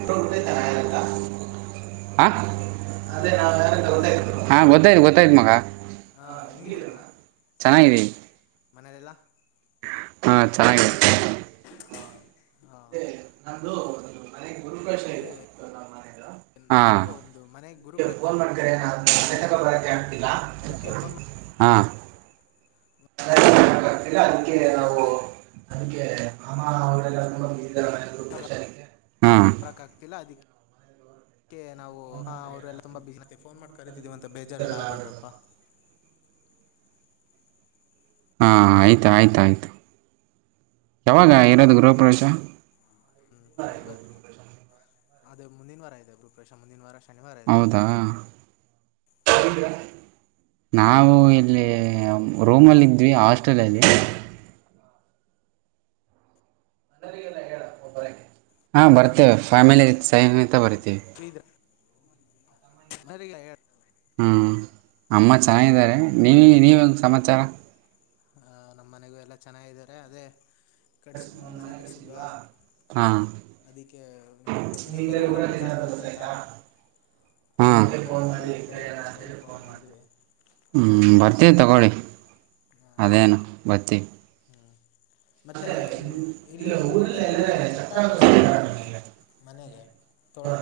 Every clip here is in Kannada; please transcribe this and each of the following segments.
ಬ್ರೋ ಗೊತ್ತಾಯ್ತಾ ನಾ ಯಾರಂತ ಹ ಅದೇ ನಾವು ಯಾರಂತ ಗೊತ್ತಾಯ್ತಾ ಬ್ರೋ ಹಾ ಗೊತ್ತಾಯ್ತ್ ಗೊತ್ತಾಯ್ತ್ ಮಗ. ಹಾಂ ಚೆನ್ನಾಗಿದಿನಿ. ಮನೆಲೆಲ್ಲ. ಹ ಚೆನ್ನಾಗಿದೀವಿ. ಹಾ ನಮ್ದು ಒಂದು ಮನೆ ಗುರುಪ್ರವೇಶ ಅದೇ ಇತ್ತು ನಮ್ ಮನೆ [inaudible] ಹಾ ಒಂದು ಮನೆ ಅದಕ್ಕೆ ಗುರುಪ್ರವೇಶ ಫೋನ್ ಮಾಡಿ ಕಾರ್ಯನ ಅಂತ ಮನೆತಕ ಬರಕೆ ಇತ್ತು ಆಗ್ತಿಲ್ಲ. ಅದಕ್ಕೆ ಫೋನ್ ಹಾಂ [unintelligible] ಅಲ್ಲ ಅದಕ್ಕೆ ಮನೆ ನಾವು. ಅದಿಕ್ಕೆ ಮಾಮ ಅವರೆಲ್ಲ ತುಂಬ ಬಿಸಿ ಇದರೆ ಮನೆ ಗುರುಪ್ರವೇಶ ಅದಿಕ್ಕೆ. ಕ ಆಗ್ತಿಲ್ಲ ಅದಿಕ್ಕೆ. ಅದಿಕ್ಕೆ ನಾವು ಅವ್ರಲ್ಲ ತುಂಬಾ ಬಿಸಿ ಮತ್ತೆ ಫೋನ್ ಮಾಡಿ ಕರೀತಿದೀವಂತ ಬೇಜಾರ್ಲ್ಲ ಆಗ್ಬೇಡ್ರಪ್ಪಾ. ಹಾಂ ಆಯ್ತು ಆಯ್ತು ಆಯತು ಯಾವಾಗ ಇರೋದು ಗೃಹಪ್ರವೇಶ. ಹ್ಮ್ ಮತ್ ಬ ಅದೇ ಮುಂದಿನ ವಾರ ಇದೆ ಗುರುಪ್ರವೇಶ ಮುಂದಿನ ವಾರ. ಶನಿವಾರ ಇದೆ ಹೌದಾ. ನಾವು ಇಲ್ಲಿ ರೋಮಲ್ಲಿ ಇದ್ವಿ ಹಾಸ್ಟೆಲಲ್ಲಿ. ಹಾ ಬರ್ತೇವೆ ಫ್ಯಾಮಿಲಿ ಸ ಕಿದ್ರಾ. [unintelligible] ಹಾಂ ಅಮ್ಮ ಚೆನ್ನಾಗಿದ್ದಾರೆ ನೀವು ನೀವುಂಗೆ ಸಮಾಚಾರ. ಹ ನಮ್ಮ್ ಮನೆಗೂ ಎಲ್ಲ ಚೆನ್ನಾಗಾರೆ ಅದೇ. ಕಟ್ಸಿದ್ ಒಂದು ಮನೆ ಕಟ್ಸಿದ್ವಾ ಹಾಂ ಅದಕ್ಕೆ. ನೀನ್ ಬೇರೆ ಊರಲ್ಲಿ ಇಲ್ಲ ಅಂತ ಗೊತ್ತಾಯ್ತಾ. ಹಾಂ ಅದಕ್ಕೆ ಫೋನ್ ಮಾಡಿ ಕರಯೋಣ ಅಂತೇಳಿ ಫೋನ್ ಮಾಡಿದ್ವಿ ಹ್ಞೂ ಬರ್ತೀವಿ ತಗೊಳ್ಳಿ ಅದೇನು ಬರ್ತೀವಿ. ಹ್ಞೂ ಮತ್ತೆ ಇಲ್ಲ ಊರಲ್ಲ ಎಲ್ಲರ ಚಪ್ಪ್ರ ಹಾಕರ್ ಸಿಗತ್ತಾರ ನಿಮಗೆ ಮನೆಗೆ ತೋರಣ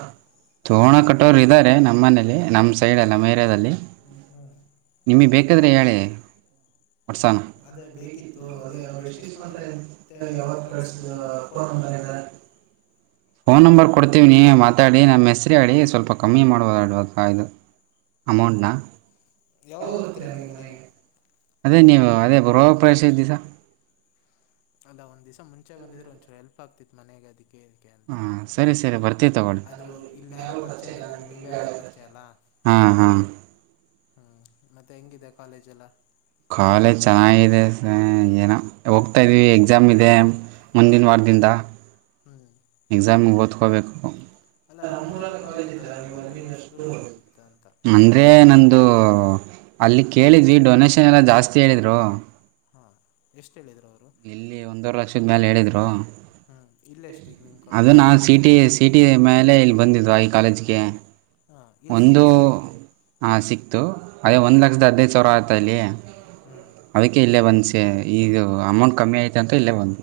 ತೋರಣ ಕಟ್ಟೋರು ಇದಾರೆ ನಮ್ಮ ಮನೇಲಿ ನಮ್ಮ್ ಸೈಡ್ ಎಲ್ಲ ನಮ್ಮ್ ಏರ್ಯಾದಲ್ಲಿ ಹು ಹು ಬೇಕಾಗಿಲ್ಲ ಕೊಡ್ಸೋಣ ಅದೇ ಬೇಕಿತ್ತು ಅದೇ ಅವ್ರು ಎಷ್ಟಿಸ್ಕೊಂತಾರೆ ಎಂತೆ ಯಾವತ್ತು ಕಳಸ ಫೋನ್ ನಂಬರ್ ಏನಾರ [inaudible] ಫೋನ್ ನಂಬರ್ ಕೊಡ್ ಕೊಡತೀವನಿ ಮಾತಾಡಿ ನಮ್ಮ ಹೆಸ್ರ ಹೇಳಿ ಸ್ವಲ್ಪ ಕಮ್ಮಿ ಮಾಡಬೋದು ಇದು ಆಡವಾ ಅಮೌಂಟ್ನಾ ಯಾವಗ ಇರ್ತೀರಾ ನೀವು ಮನೆಗೆ ಅದೇ ನೀವು ಅದೇ ಬರುವಾಗ ಪ್ರವೇಶ ದಿವಸ್ ಅಲ್ಲ ಒಂದ ದಿವಸ ಮುಂಚೆ ಬಂದಿದ್ರೆ ಒಂಚೂರು ಹೆಲ್ಪ್ ಆಗ್ತಿತ್ ಮನೆಗೆ ಅದಕ್ಕೆ ಹೇಳದೆ ಅದಿಕ್ಕೆ ಅಂತ ಹಾಂ ಸರಿ ಅದಕ್ಕೆ ಸರಿ ಬರ್ತೀವಿ ತಗೊಳ್ಳಿ ಅದು ಇಲ್ಲಿ ಯಾರು ಪರಿಚಯ ಇಲ್ಲ ನಮಗ್ ನೀವೇ ಹಳೆ ಪರಿಚಯ ಅಲ್ಲ ಹಾ ಹಾ ಹ್ಮ್ ಮತ್ತೆ ಹೆಂಗಿದೆ ಕಾಲೇಜ್ ಎಲ್ಲ ಕಾಲೇಜ್ ಚೆನ್ನಾಗಿದೆ ಸ ಏನ ಹೋಗ್ತಾ ಇದೀವಿ ಎಕ್ಸಾಮ್ ಇದೆ. ಮುಂದಿನ ವಾರದಿಂದ ಹ್ಮ್ ಎಕ್ಸಾಮಗೆ ಓದತ್ಕೋಬೇಕು ಅಲ್ಲ ನಮ್ಮ ನಮ್ಮೂರಲ್ಲೇ ಊರಾಗ ಕಾಲೇಜ್ ಕಾಲೇಜು ಇದೆ ಇತ್ತಲ್ಲ ನೀವು ಅಲ್ಲಿಗೆ ಅಷ್ಟು ದೂರ ಹೋಗ್ಬೇಕಿತ್ತ ಅಂತ [unintelligible] ಅದೇ ನಂದು ಅಲ್ಲಿ ಕೇಳಿದ್ವಿ ಡೊನೇಷನ್ ಎಲ್ಲ ಜಾಸ್ತಿ ಹೇಳಿದರು. ಹಾ ಎಷ್ಟು ಹೇಳಿದ್ರು ಅವ್ರು ಇಲ್ಲಿ ಒಂದೂವರೆ ಲಕ್ಷದ ಮೇಲೆ ಹೇಳಿದ್ರು ಹ್ಞೂ ಇಲ್ಲೇ ಎಷ್ಟು ಈಗ ನಿಮ್ಮ ಅದು ಕಾಲೇಜಲ್ಲಿ ನಾನ ಸೀಟ್ ಸಿಟಿ ಸಿಟಿ ಮೇಲೆ ಇಲ್ಲಿ ಬಂದಿದವ ಇಲ್ಲ ಕಾಲೇಜ್ಗೆ ಎಲ್ ಸಿ ಒಂದು ಟಿ ಸಿಕ್ಕಿ ಹಾಂ ಸಿಕ್ತು ಅದೇ ಒಂದು ಲಕ್ಷದ ಹದಿನೈದು ಸಾವಿರ ಆಯತ ಅಲ್ಲಿ ಹ್ಮ್ ಅದಕ್ಕೆ ಇಲ್ಲೇ ಬಂದು ಸ ಈಗ ಅಮೌಂಟ್ ಕಮ್ಮಿ ಆಯತ ಅಂತ ಇಲ್ಲೇ ಬಂದು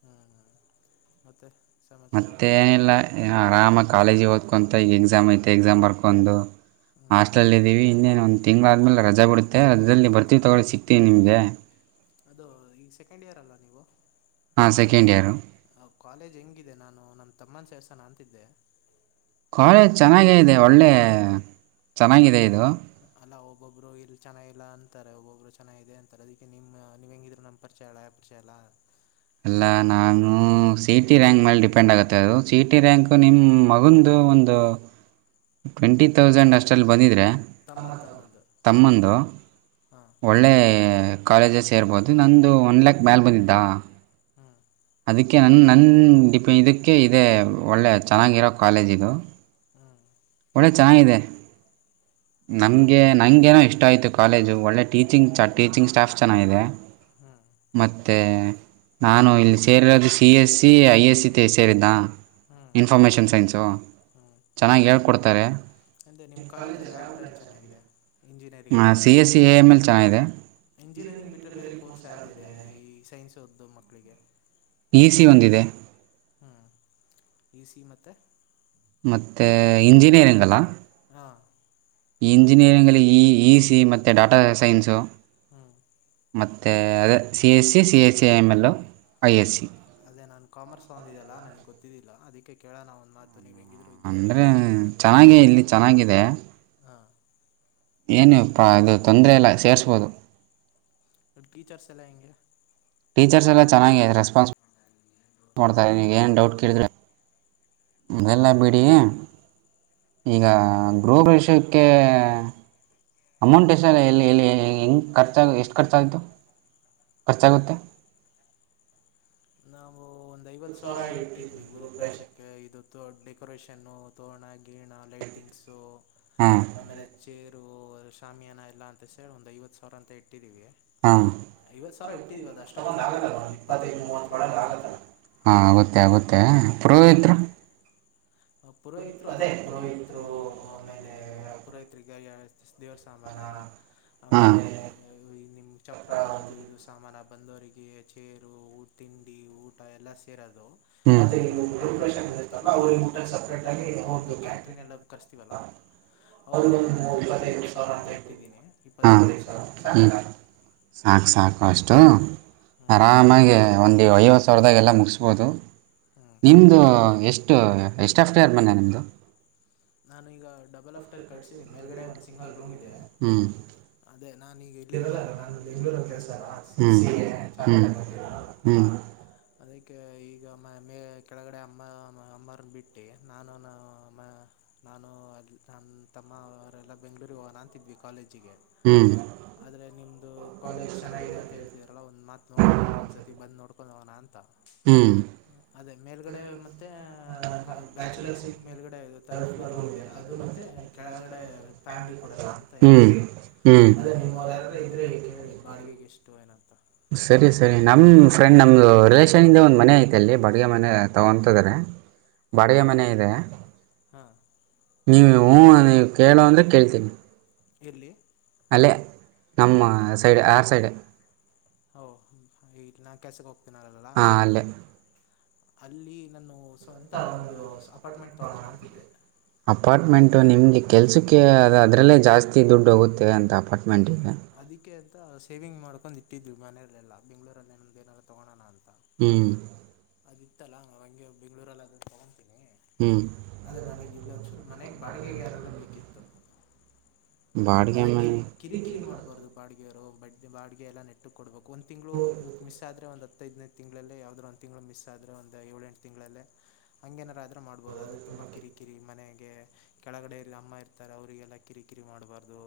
ಹ್ಮ್ ಹಾ ಮತ್ತೆ ಮತ್ತೇ ಏನಿಲ್ಲ ಆರಾಮಾಗಿ ಕಾಲೇಜಿಗೆ ಓದ್ಕೊಂತ ಈಗ ಎಕ್ಸಾಮ್ ಐತೆ ಎಕ್ಸಾಮ್ ಬರ್ಕೊಂಡು ಹ್ಞೂ ಹಾಸ್ಟಲ್ಲಲ್ಲಿ ಇದೀವಿ ಇನ್ನೇನು ಒಂದು ತಿಂಗಳ ಆದ್ಮೇಲೆ ರಜೆ ಬಿಡುತ್ತೆ ರಜದಲ್ಲಿ ಬರ್ತೀವಿ ತೊಗೊಳಿ ಸಿಕ್ತೀವಿ ನಿಮಗೆ ಅದು ಈಗ ಸೆಕೆಂಡ್ ಇಯರ್ ಅಲ್ಲ ನೀವು ಹಾ ಸೆಕೆಂಡ್ ಇಯರು ಕಾಲೇಜ್ ಹೆಂಗಿದೆ ನಾನು ನಮ್ಮ ತಮ್ಮನ ಸೇರ್ಸಾನ ಅಂತಿದ್ದೆ ಕಾಲೇಜ್ ಚೆನ್ನಾಗ ಇದೆ ಒಳ್ಳೆ ಚೆನ್ನಾಗಿದೆ ಇದು ಅಲ್ಲಾ ಒಬ್ಬೊಬ್ರು ಇಲ್ ಚೆನ್ನಾಗಿಲ್ಲ ಅಂತಾರೆ ಒಬ್ಬೊಬ್ಬರು ಚೆನ್ನಾಗಿದೆ ಅಂತಾರೆ ಅದಕ್ಕೆ ನಿಮ ನೀವ್ ಹೆಂಗಿದ್ರ ನಮ ಪರಚೆಲ ಪ್ರಚೆಲ ಎಲ್ಲ ನಾನು ಸಿಇಟಿ ರೆಂಕ್ ಮೇಲೆ ಡಿಪೆಂಡ್ ಆಗುತ್ತೆ ಅದು ಸಿಇಟಿ ರೆಂಕ್ ನಿಮ್ ನಿಮ ಮಗಂದು ಒಂದು ಟ್ವೆಂಟಿ ತೌಸಂಡ್ ಅಷ್ಟಲ್ಲಿ ಬಂದಿದರೆ ತಮ್ಮನ ತಮ್ಮಂದು ತಮ್ಮಂದು ಹಾಂ ಒಳ್ಳೆ ಕಾಲೇಜಸ್ ಸೇರ್ಬೋದು ನಂದು ಒನ್ ಲ್ಯಾಕ್ ಮೆಲ್ ಬಂದಿದ್ದ ಹಾ ಅದಕ್ಕೆ ನನ್ನ ನನ್ನ ಡಿಪೆ ಇದಕ್ಕೆ ಇದೇ ಒಳ್ಳೆ ಚೆನ್ನಾಗಿರೋ ಕಾಲೇಜ್ ಇದು ಹಾ ಒಳ್ಳೆ ಚೆನ್ನಾಗಿದೆ ಹ್ಞೂ ನಂಗೆ ನಂಗೆೇನೋ ಇಷ್ಟ ಆಯ್ತು ಕಾಲೇಜು ಒಳ್ಳೆ ಟೀಚಿಂಗ್ ಟೀಚಿಂಗ್ ಸ್ಟಾಫ್ ಚೆನ್ನಾಗಿದೆ ಮತ್ತೆ ನಾನು ಇಲ್ಲಿ ಸೇರಿರೋದು ಸಿ ಎಸ್ಸಿ ಐ ಎಸ್ಸಿ ಸೇರಿದ್ದ ಹ್ಞೂ ಹ್ಞೂ ಇನ್ ಇನ್ಫಮೇಷನ್ ಸೈನ್ಸು ಚೆನ್ನಾಗಿ ಹೇಳ್ಕೊಡ್ತಾರೆ ಅಂದ್ರೆ ನಿಮ್ಮ್ ಕಾಲೇಜಲ್ಲಿ ಯಾವ ಬ್ರಾಂಚ್ ಚೆನ್ನಾಗಿದೆ ಇಂಜಿನಿಯರಿಂಗ್ ಅಲ್ಲಿ C S C A M L ಚೆನ್ನಾಗಿದೆ ಇಂಜಿನಿಯರಿಂಗ್ ಬಿಟ್ಟರೆೆ ಬೇರೆ ಕೋರ್ಸ್ ಯಾವುದಿದೆ ಈ ಸೈನ್ಸ್ ಹ ಓದ್ದು ಮಕ್ಕಳಿಗೆ ಇ ಈ ಸಿ ಈಸಿ ಒಂದಿದೆ ಹ್ಞ ಈ ಸಿ ಮತ್ತೆ ಮತ್ತೆ ಇಂಜಿನಿಯರಿಂಗ್ ಅಲ್ಲ ಹಾ ಇಂಜಿನಿಯರಿಂಗ್ ಅಲ್ಲಿ ಇ ಇ ಸಿ ಮತ್ತೆ ಡಾಟಾ ಸೈನ್ಸು ಹ್ಞೂ ಮತ್ತೆ ಅದೇ C S C C S C I M L I S C ಅದೇ ನಾನನ್ ಕಾಮರ್ಸ್ ಒಂದಿದೆಲ್ಲಾ ನನ್ಗೆ ಗೊತ್ತಿದ್ದಿಲ್ಲ ಅದಕ್ಕೆ ಕೇಳೋಣ ಒಂದ್ ಮಾತು ನೀವು ಹೆಂಗಿದ ಅಂದರೆ ಚೆನ್ನಾಗೆ ಇಲ್ಲಿ ಚೆನ್ನಾಗಿದೆ ಹಾಂ ಏನು ಪ ಅದು ತೊಂದರೆ ಇಲ್ಲ ಸೇರಿಸಬಹುದು ಟೀಚರ್ಸ್ ಎಲ್ಲಾ ಹೆಂಗೆ ಟೀಚರ್ಸ್ ಎಲ್ಲ ಚನ್ನಾಗಿದಾರೆ ರಿಸೊನ್ಪಾನ್ಸಿ ನೋಡ್ತಾಗ ಏನ್ ಡೌಟ್ ಕೇಳಿದ್ರೆ ಮಗೆಲ್ಲ ಬಿ ಹ್ಮ್ ಈಗ ಗೃಹಪ್ರವೇಶಕ್ಕೆ ಅಮೌಂಟ್ ಎಷ್ಟರ್ ಎಲ್ಲಿ ಎಲ್ಲಿ ಹೆಂಗೆ ಖರ್ಚಾಗ ಎಷ್ಟು ಖರ್ಚಾಯಿತು ಖರ್ಚಾಗುತ್ತೆ ನಾವು ಒಂದ್ ಐವತ್ ಸಾವಿರ ಇಟ್ಟಿದ್ವಿ ಗುರುಪ್ರವೇಶಕ್ಕೆ ಇದು ಡೆಕೋರೇಷನ್ನು ತೋಣ ಗಿಣ ಲೈಟಿಂಗ್ಸ ಹಾಂ ಆಮೇಲೆ ಚೇರ್ ಇ ಶಾಮಿಯನ ಇಲ್ಲಾ ಅಂತ ಹೇಳಿ ಒಂದ್ ಐವತ್ ಸಾವಿರ ಅಂತ ಇಟ್ಟಿದೀವಿ ಹಾಂ ಐವತ್ತು ಸಾವಿರ ಇಟ್ಟಿದೀವಿ ಅದು ಅಷ್ಟೊಂದು ಆಗೋಲ್ಲಲ್ಲ ಒಂದು ಇಪ್ಪತ್ತೈದು ಮೂವತ್ತರೊಳಗೆ ಆಗತ್ತಲ್ಲ ಹಾಂ ಆಗುತ್ತೆ ಆಗುತ್ತೆ ಪುರೋಹಿತರು ಪುರೋಹಿತ್ರು ಅದೇ ಪುರೋಹಿತರು ಮೇಲೆ ಪುರೋಹಿತ್ರಿಗೆ ದೇವ್ರ ಸಾಮಾನ ಹಾಂ ಆಮೇಲೆ ನಿಮ್ ಚಪ್ರ ಅದು ಇದು ಸಾಮಾನ ಬಂದವರಿಗೆ ಚೇರು ಊಟ ತಿಂಡಿ ಊಟ ಎಲ್ಲ ಸೇರಿ ಅದು ಹ್ಞೂ ಮತ್ತೆ ಈ ಗೃಹಪ್ರವೇಶಕ್ಕೆ ಬಂದಿರ್ತಾರಲ್ಲ ಅವ್ರಗ ಊ ಊಟಕ್ಕೆ ಸಪ್ರೇಟಾಗಿ ಅವ್ರದ್ದು ಕ್ಯಾಟ್ರಿನ್ ಎಲ್ಲ ಕರ್ಸ್ತೀವಲ್ಲ ಅವರಿಗೊಂದು ಮೂ ಇಪ್ಪತ್ತೈದು ಸಾವಿರ ಅಂತ ಇಟ್ಟಿದ್ದೀನಿ ಇಪ್ಪತ್ತ ಹಾಂ ಇಪ್ಪತ್ತೈದು ಸಾವಿರ ಸಾಕಲ್ಲ ಸಾಕು ಸಾಕು ಅಷ್ಟು ಹ್ಞೂ ಆರಾಮಾಗಿ ಒಂದು ಐವತ್ತು ಸಾವಿರದಾಗ ಎಲ್ಲ ಮುಗಿಸ್ಬೋದು ಹ್ಞೂ ನಿಮ್ಮದು ಎಷ್ಟು ಎಷ್ಟುಫ್ಟೇರ್ ಮನೆ ನಿಮ್ಮದು ನಾನು ಈಗ ಡಬಲ್ ಆಫ್ಟರ್ ಕಟಿಸಿದಿನಿ ಮೇಲ್ಗಡೆ ಒಂದು ಸಿಂಗಲ್ ರೂಮ್ ಇದೆ ಹ್ಮಞ ಅದೇ ನಾನು ಈಗ ಇಲ್ಲಿರಲ್ಲ ಅಲ್ಲ ನಾನು ಬೆಂಗಳೂರಲ್ಲಿ ಕೆಲಸ ಅಲ್ಲ ಸಿ ಎ ಹ್ಞೂ ಹ್ಞೂ ಹ್ಞೂ ಚಾರ್ಟೆಡ್ ಅಕೌಂಟ್ ಏನು ಅದಕ್ಕೆ ಈ ಈಗಮ್ಮ ಮೇ ಕೆಳಗಡೆ ಅಮ್ಮ ಅಮ್ಮ್ರನ್ನ ಬಿಟ್ಟು ನಾನು ನಾನು ಅಲ್ಲಿ ನನ್ನ ತಮ್ಮ ಅವರೆಲ್ಲ ಬೆಂಗಳೂರಿಗೆ ಹೋಗೋಣ ಅಂತಿದ್ವಿ ಕಾಲೇಜಿಗೆ ಹ್ಮ್ ಆದರೆ ನಿಮ್ದು ಕಾಲೇಜ್ ಚೆನ್ನಾಗಿದೆ ಅಂತ ಹೇಳ್ತಿದಾರಲ್ಲ ಒಂದು ಮಾತು ನೋಡೋಣ ಒಂದ್ಸರ್ತಿ ಬಂದು ನೋಡ್ಕೊಂಡು ಹೋಗೋಣ ಅಂತ ಹ್ಮ್ ಅದೇ ಮೇಲ್ಗಡೆ ಮತ್ತೆ ಹ ಬ್ಯಾಚುಲರ್ಸಿಗೆ ಮೇಲುಗಡೆ ಇದು ತಥರ್ಡ್ ಫ್ಲೋರ್ ರೂಮ್ ಇದಾರೆ ಅದು ಮತ್ತುತ್ತ ಕೆಳಗಡೆ ಫ್ಯಾಮ್ಲಿ ಕೊಡಲ್ಲ ಅಂತ ಹ್ಞೂ ಹ್ಞೂ ಇದ್ವಿ ಅದೇ ಹ್ಞೂ ನಿಮ್ಮವರು ಯಾರಾರ ಇದ್ರೆ ಕೇಳಿ ಬಾಡಿಗೆಗೆ ಎಷ್ಟು ಏನಂತ ಸರಿ ಸರಿ ನಮ್ ಫ್ರೆಂಡ್ ನಮ್ದು ರಿಲೇಷನ್ ಇಂದ ಒಂದ್ ಮನೆ ಐ ಎಲ್ಲಿ ಬಡಿಗೆ ಮನೆ ತಗೊತಾರೆ ಬಡಿಗೆ ಹಾಂ ಮನೆ ಇದೆ ಹಾಂ ನೀವು ಹಞ ನೀವು ಕೇಳುವ ಅಂದ್ರೆ ಕೇಳ್ತೀನಿ ಎಲ್ಲಿ ಅಲ್ಲೇ ನಮ್ಮ ಸೈಡ್ ಆರು ಸೈಡ್ ಹ ಇ ನಾ ಕ್ಯಾಶಗೆ ಹೋಗ್ತೇನಲ್ಲ ಹಾ ಅಲ್ಲೇ ಅಲ್ಲಿ ನ ಸೊ ಅಂತ ಒಂದು ಅಪಾರ್ಟ್ಮೆಂಟ್ ತಗೋಣ ಅಂತಿದ್ದೆ ಅಪಾರ್ಟ್ಮೆಂಟು ನಿಮಗೆ ಕೆಲಸಕ್ಕೆ ಅದು ಅದರಲ್ಲೇ ಜಾಸ್ತಿ ದುಡ್ಡು ಹೋಗುತ್ತೆ ಅಂತ ಅಪಾರ್ಟ್ಮೆಂಟಿಗೆ ಅದಕ್ಕೆ ಅಂತ ಸೇವಿಂಗ್ ಮಾಡ್ಕೊಂಡು ಇಟ್ಟಿದ್ವಿ ಮನೆಯಲ್ಲೆಲ್ಲ ಬೆಂಗ್ಳೂರಲ್ಲಿ ೇನಂದು ಏನಾದಾರೂ ತೊಗೋಣ ಅಂತ ಹ್ಮ್ ಅದಿತ್ತಲ್ಲ ನಾ ಹಂಗೆ ಬೆಂಗ್ಗಳೂರಲ್ಲಿ ಅದ ತಗೊಂತೀನಿ ಹ್ಮ್ ಆದದು ನನಗೆ ಇಲ್ಲೊಂದಸೂರು ಮನೆಗೆ ಬಾಡಿಗೆಗಾರರ ಬೇಕಿತ್ತು ಬಾಡಿಗೆ ಅದೇ ಕಿ ಮನೆ ಕಿರಿಕಿರಿ ಮಾಡ್ಬಾರ್ದು ಬಾಡಿಗೆವರು ಬ ಬಾಡಿಗೆ ಎಲ್ಲ ನೆಟ್ಟ ಕೊಡ್ಬೇಕು ಒಂದು ತಿಂಗಳು ಇ ಮಿಸ್ ಆದ್ರೆ ಒಂದು ಹತ್ತೈದನೇ ತಿಂಗಳಲ್ಲಿ ಯಾವ್ರು ಒಂದ ತಿಂಗಳು ಮಿಸ್ ಆದ್ರೆ ಒಂದ ಏಳೆಂು ತಿಂಗಳಲ್ಲಿಲ್ಲಿ ಹ ನಾರ್ರ ಮಾಡ್ಬಹುದು ಅ್ರೆ ತುಂಬಾ ಕಿರಿಕಿರಿ ಮನೆಗೆ ಕೆಳಗಡೆ ಇಲ್ಲಿ ಅಮ್ಮ ಇರ್ತಾರೆ ಅವರಿಗೆಲ್ಲ ಕಿರಿಕಿರಿ ಮಾಡಬಾರ್ದು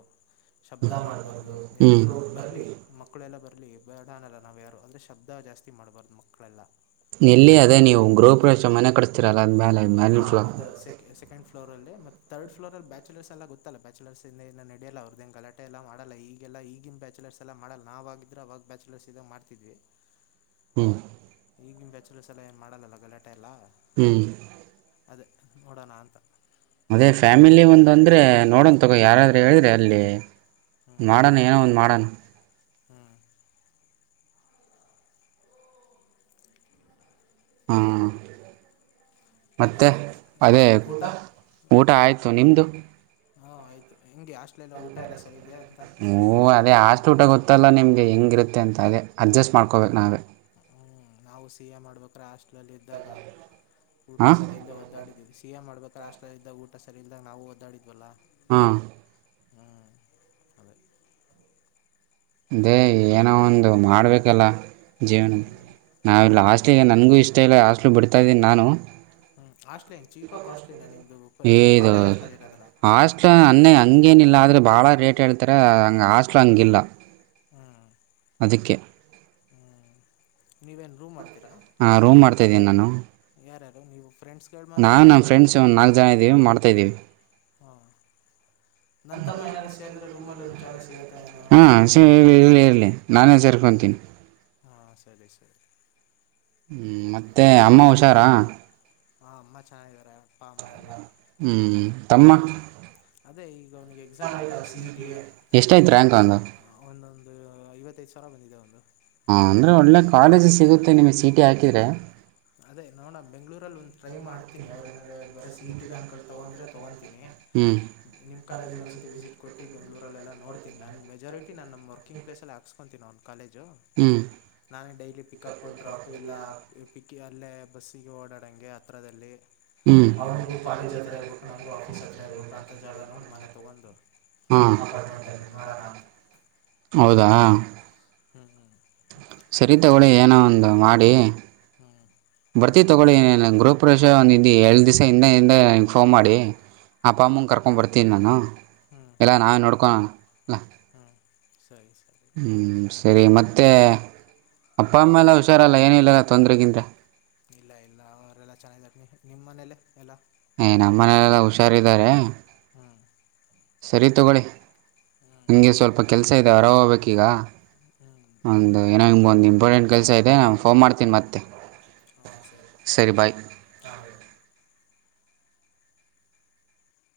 ಉದ ಮಾಡಬಾರ್ದು ಹ್ಞೂ ನೆಂಟರು ಬರಲಿ ಮಕ್ಕಳೆಲ್ಲ ಬರಲಿ ಬೇಡಾನಲ್ಲ ನಾವು ಯಾರು ಅಂದರೆ ಶಬ್ದ ಜಾಸ್ತಿ ಮಾಡಬಾರ್ದು ಮಕ್ಕಳೆಲ್ಲ ಎಲ್ಲಿ ಅದೇ ನೀವು ಗೃಹಪ್ರವೇಶ ಮನೆ ಕಿಸಸ್ತೀರಲ್ಲ ಅ ಆದ್ಮೇಲೆ ಮ್ಯಾಲಿ ಫ್ಲಾ ಸೆಕಂಡ್ ಫ್ಲೋ ಅಲ್ಲಿ ಮತ್ತ ತರ್ಡ್ ಫ್ಲೋರ್ ಅ ಬ್ಯಾಚಲರ್ ಎಲ್ಲ ಗೊತ್ತಲ್ಲ ಬ್ಯಾಚಲರ್ಸ್ಂದ ನಡೋಲ್ಲ ಅವ್ರದ ಕಲಾ ಎಲ್ಲ ಮಾಡಲ್ಲ ಈಗೆಲ್ಲ ಈಗಿನ ಬ್ಯಾಚುಲರ್ಸ್ ಎಲ್ಲ ಮಾಡಲ್ಲ ನಾವಗಿದ್ರೆ ಅವಾಗ ಬ್ಯಾಚುಲರ್ಸ್ ಇದಾಗ ಮಾಡ್ತಿದ್ವಿ [inaudible] ಹ್ಮ್ ಈಗಿನ ಬ್ಯಾಚುಲರ್ ಸಲ ಏನು ಮಾಡಲ್ಲ ಗಲಾಟೆ ಎಲ್ಲ ಹ್ಮ್ ಅದೇ ನೋಡೋಣ ಅಂತ ಅದೇ ಫ್ಯಾಮಿಲಿ ಒಂದ ಅಂದ್ರೆ ನೋಡನ್ ತಗೋ ಯಾರಾದ್ರೂ ಹೇಳ್ರೆ ಅಲ್ಲಿ ಮಾಡೋಣ ಏನೋ ಒಂದ್ ಮಾಡೋಣ ಹ್ಮ್ ಹ ಹಾ ಮತ್ತ ಅದೇ ಫೋಟೋ ಊಟ ಆಯಿತು ನಿಮ್ಮದು ಹಾ ಆಯ್ತು ಹೆಂಗೆ ಆಷ್ಟಟ್ಲೆಲ್ಲ ಊಟ ಎಲ್ಲ ಸರಿ ಇದೆಯಾ ಎಂಥ ಹ್ಞೂ ಅದೇ ಆಾು ಊಟ ಗೊತ್ತಲ್ಲ ನಿಮಗೆ ಹೆಂಗಿರುತ್ತೆ ಅಂತ ಅದೇ ಅಡ್ಜಸ್ಟ್ ಮಾಡ್ಕೋಬೇಕು ನಾವೇ ಹ್ಮ ನಾವು ಸಿಹಾ ಮಾಡ್ಬೇಕ್ರೆ ಹಾಸ್ಟ್ಲಲ್ಲಿ ಇದ್ದಾಗ ಊಟ ಹಾಂ ಸರಿ ಇಲ್ಲದೆ ಒದ್ದಾಡಿದ್ದೀವಿ ಸಿ ಿಯ ಮಾಡಬೇಕಲ್ಲ ಅಷ್ಟಲ್ಲ್ದಾಗ ಊಟ ಸರಿ ಇಲ್ಲದಾಗ ನಾವುಓದ್ದಾಡಿದ್ವಲ್ಲ ಹಾ ಹಾ ಅದೇ ಅೇ ಏನೋ ಒಂದು ಮಾಡ್ಬೇಕಲ್ಲ ಜೀವನ ಹ್ಮ್ ನಾ ಹ್ಮ್ ಲಾಸ್ಟ್ ಟಿ ಗ್ ಆ ಲಾಸ್ಟಿಗೆ ನನಗೆ ಇಷ್ಟ ಇಲ್ಲ ಬಿಡುತ್ತಿದ್ದೇನೆ ನಾನು ಬರ್ತಾ ಇದೆ ನಾನು. ಹ್ಮ್ ಆಸ್ಟ್ಲಿ ಹಂಗ ಚೀಪ ಕಾಸ್ಟ್ಲಿ ನ ಏ ನಿಮ್ದುಮ್ ಇದು ಕಾಲೇಜ್ ಅಸ್ಟ್ಲಲ್ಲಿ ಇರೋದಲ್ಲ. ಹಾಸ್ಟ್ಲ್ ಅನ್ನೇ ಹಂಗೇನಿಲ್ಲ ಆದರೆ ಭಾಳ ರೇಟ್ ಹೇಳ್ತಾರೆ ಹಂಗೆ ಹಾಸ್ಟ್ಲ್ ಹಂಗಿಲ್ಲ. ಹಾ. ಅದಕ್ಕೆ. ಹ್ಞ ನೀವೇನು ರೂಮ್ ಮಾಡ್ತೀರಾ. ಹಾಂೂ್ತಾಿದ್ದೀನಿ ನಾನು. ಯಾರ್ಯಾರು ನೀವು ಫ್ರೆಂಡ್ಸ್. ನಾನ್ ನಮ್ಮ ಫ್ರೆಂಡ್ಸ್ ಒಂದ್ ನಾಲ್ಕ್ ಜನ ಇದೀವಿ ಮಾಡ್ತಾ ಇದೀವಿ. ಹಾ. ರೂಮಲ್ಲಿ ಒಂದು ಜಾಗ ಸಿಗುತ್ತೆ ಏನೋ ಹಾ ಸ ಅಂತ ಇ ಇರಲಿ. ನಾನೇ ಸೇರ್ಕೊತೀನಿ. ಹಾ ಸರಿ ಸರಿ. ಹ್ಮ ಮತ್ತೆ ಅಮ್ಮ ಹುಷಾರಾ. ಹಾ ಅಮ್ಮ ಚೆನ್ನಾಗಿದ್ದಾರೆ ಅಪ್ಪ ಅಮ್ಮ ಎಲ್ಲ. ಹ್ಮ. ಅದೇ ಈಗ ಅವನಿಗೆ ಎಕ್ಸಾಮ್ ಆಯ್ತಲ್ಲ ಸಿ ಇಟಿ. ಎಷ್ಟಾಯ್ತು ರ್ಯಾಂಕ್ ಅವನದು ಹ ಒಂದೊಂದು ಐವತ್ತೈದು ಸಾವಿರ ಬಂದಿದೆ ಒಂದು. ಹಾ ಅಂದ್ರೆ ಒಳ್ಳೆ ಕಾಲೇಜ್ ಸಿಗುತ್ತೆ ನಿಮಗೆ ಸೀಟಿ ಹಾಕಿದ್ರೆ. ಅದೇ ನೋಡ ಬೆಂಗಳೂರುಬೆಂಗ್ಳೂರಲಒಂದ್ ಟ್ರೈ ಮಾಡ್ತೀನಿ ಅವ್ ಏನಾರಾರೆ. ಬರೀ ಸೀಟ್ ಇರ ಅಂಕಲ್ ತಗೊಂಡ್ರೆ ತಗೊತಿನಿ ಹ್ಞೂ ನಿಮ್ಮ್ ಕಾಲೇಜ್ ಒಂದ್ಸತಿ ವಿಸಿಟ್. ಕೊೋಿ ಬೆಂಗಳೂರಲ್ಲ ನೋಡ್ತೀಿ ನನ್ನ ಮೆಜಾರಿಟ ನಮ್ಮ ವರ್ಕಿಂಗ್ಲೇಸಲ್ಲಿ ವರ್ಕಿಂಗ್ ವರ್ಕಿಂಗ್ ಪ್ಲೇಸ್ ಅಲ್ಲಿ ಹಾಕುಸ್ಕೊಲತೀನಿ ನನ್ನ ಕಾಲೇಜು. ಹ್ಮ್ ನಾನೇ ಡೈಲಿ ಪಿಕಪ್ ಡ್ರಾಪ್ ಇಲ್ಲ. ಪಕ್ಕಿ ಅಲ್ಲೇ ಬಸ್ಸಿಗೆ ಓಡಾಡಂಗೆ ಹತ್ರಿರದಲ್ಲಿ. ಹ್ಮ್ ಅವ್ನಿಗೂ ಕಾಲೇಜ್ ಹತ್ತತ್ರ ಇರಬೇಕು ನನಗೂ ಆಫೀಸ್ ಹತ್ತತ್ರ ಇರಬೇಕು ಅಂತ ಜಾಗ ನೋಡಿ ಮನೆ ತೊಗೊಂಡು. ಹಾ ಅಪಾರ್ಟ್ಮೆಂಟಲ್ಲಿ ಮಾಡೋಣ ಅಂತ. ಹೌದಾ. ಹ್ಮ್ ಹ್ಮ್ ಹ್ಮ. ಸರ ತಗಳಿ ಏನೋ ಒಂದು ಮಾಡಿ ಹ್ಮ. ಬರ್ತೀವಿ ತೊಗೊಳ್ಳಿ ಗೃಹಪ್ರವೇಶಒಂದುಿದ್ದು ಎರಡು ದಿವಸ ಹಿಂದೆ ಹಿಂದೆ ನನಗೆ ಫೋನ್ ಮಾಡಿ. ಹ್ಞೂ ಆಪ್ಪ ಅಮ್ಮಂಗೆ ಕರ್ಕೊಂಡ್ ಬರ್ತೀನಿ ನಾನು ಇಲ್ಲ ನಾವೇ ನೋಡ್ಕೊ. ಹಾಂ ಸರಿ ಸರಿ. ಹ್ಞೂ ಸರಿ ಮತ್ತೆ ಅಪ್ಪ ಅಮ್ಮೆಲ್ಲ ಹುಷಾರಲ್ಲ ಏನಿಲ್ಲಲ್ಲ ತೊಂದರೆಗಿಿಂದರೆ. ಇಲ್ಲ ಇಲ್ಲ ಅವರೆಲ್ಲಾ ಚೆನ್ನ ನಿಮ್ಮ ಮನೇಲ್ಲ ಎಲ್ಲ. ಏ್ ನಮ್ಮ ಮನಲೆಲ್ಲಾ ಹುಷಾರಿದ್ದಾರೆ. ಹಾ. ಸರಿ ತಗೊಳ್ಳಿ ಹ್ಞೂ ಹಗೆ ಸ್ವಲ್ಪ ಕೆಲ್ಸ ಇದೆ ಹೊರ ಹೋಗ್ಬೇಕೀಗ. ಹ್ಞೂ ಒಂದು ಏನೋ ನಿಮ್ೊಂದು ಇಂಪಾರ್ಟೆಂಟ್ ಕೆಲಸ ಇದೆ ನಾನು ಫೋನ್ ಮಾಡತೀನಿ ಮತ್ತೆ. ಹಾಂ ಸರಿ ಹಾ ಬಾಯಿ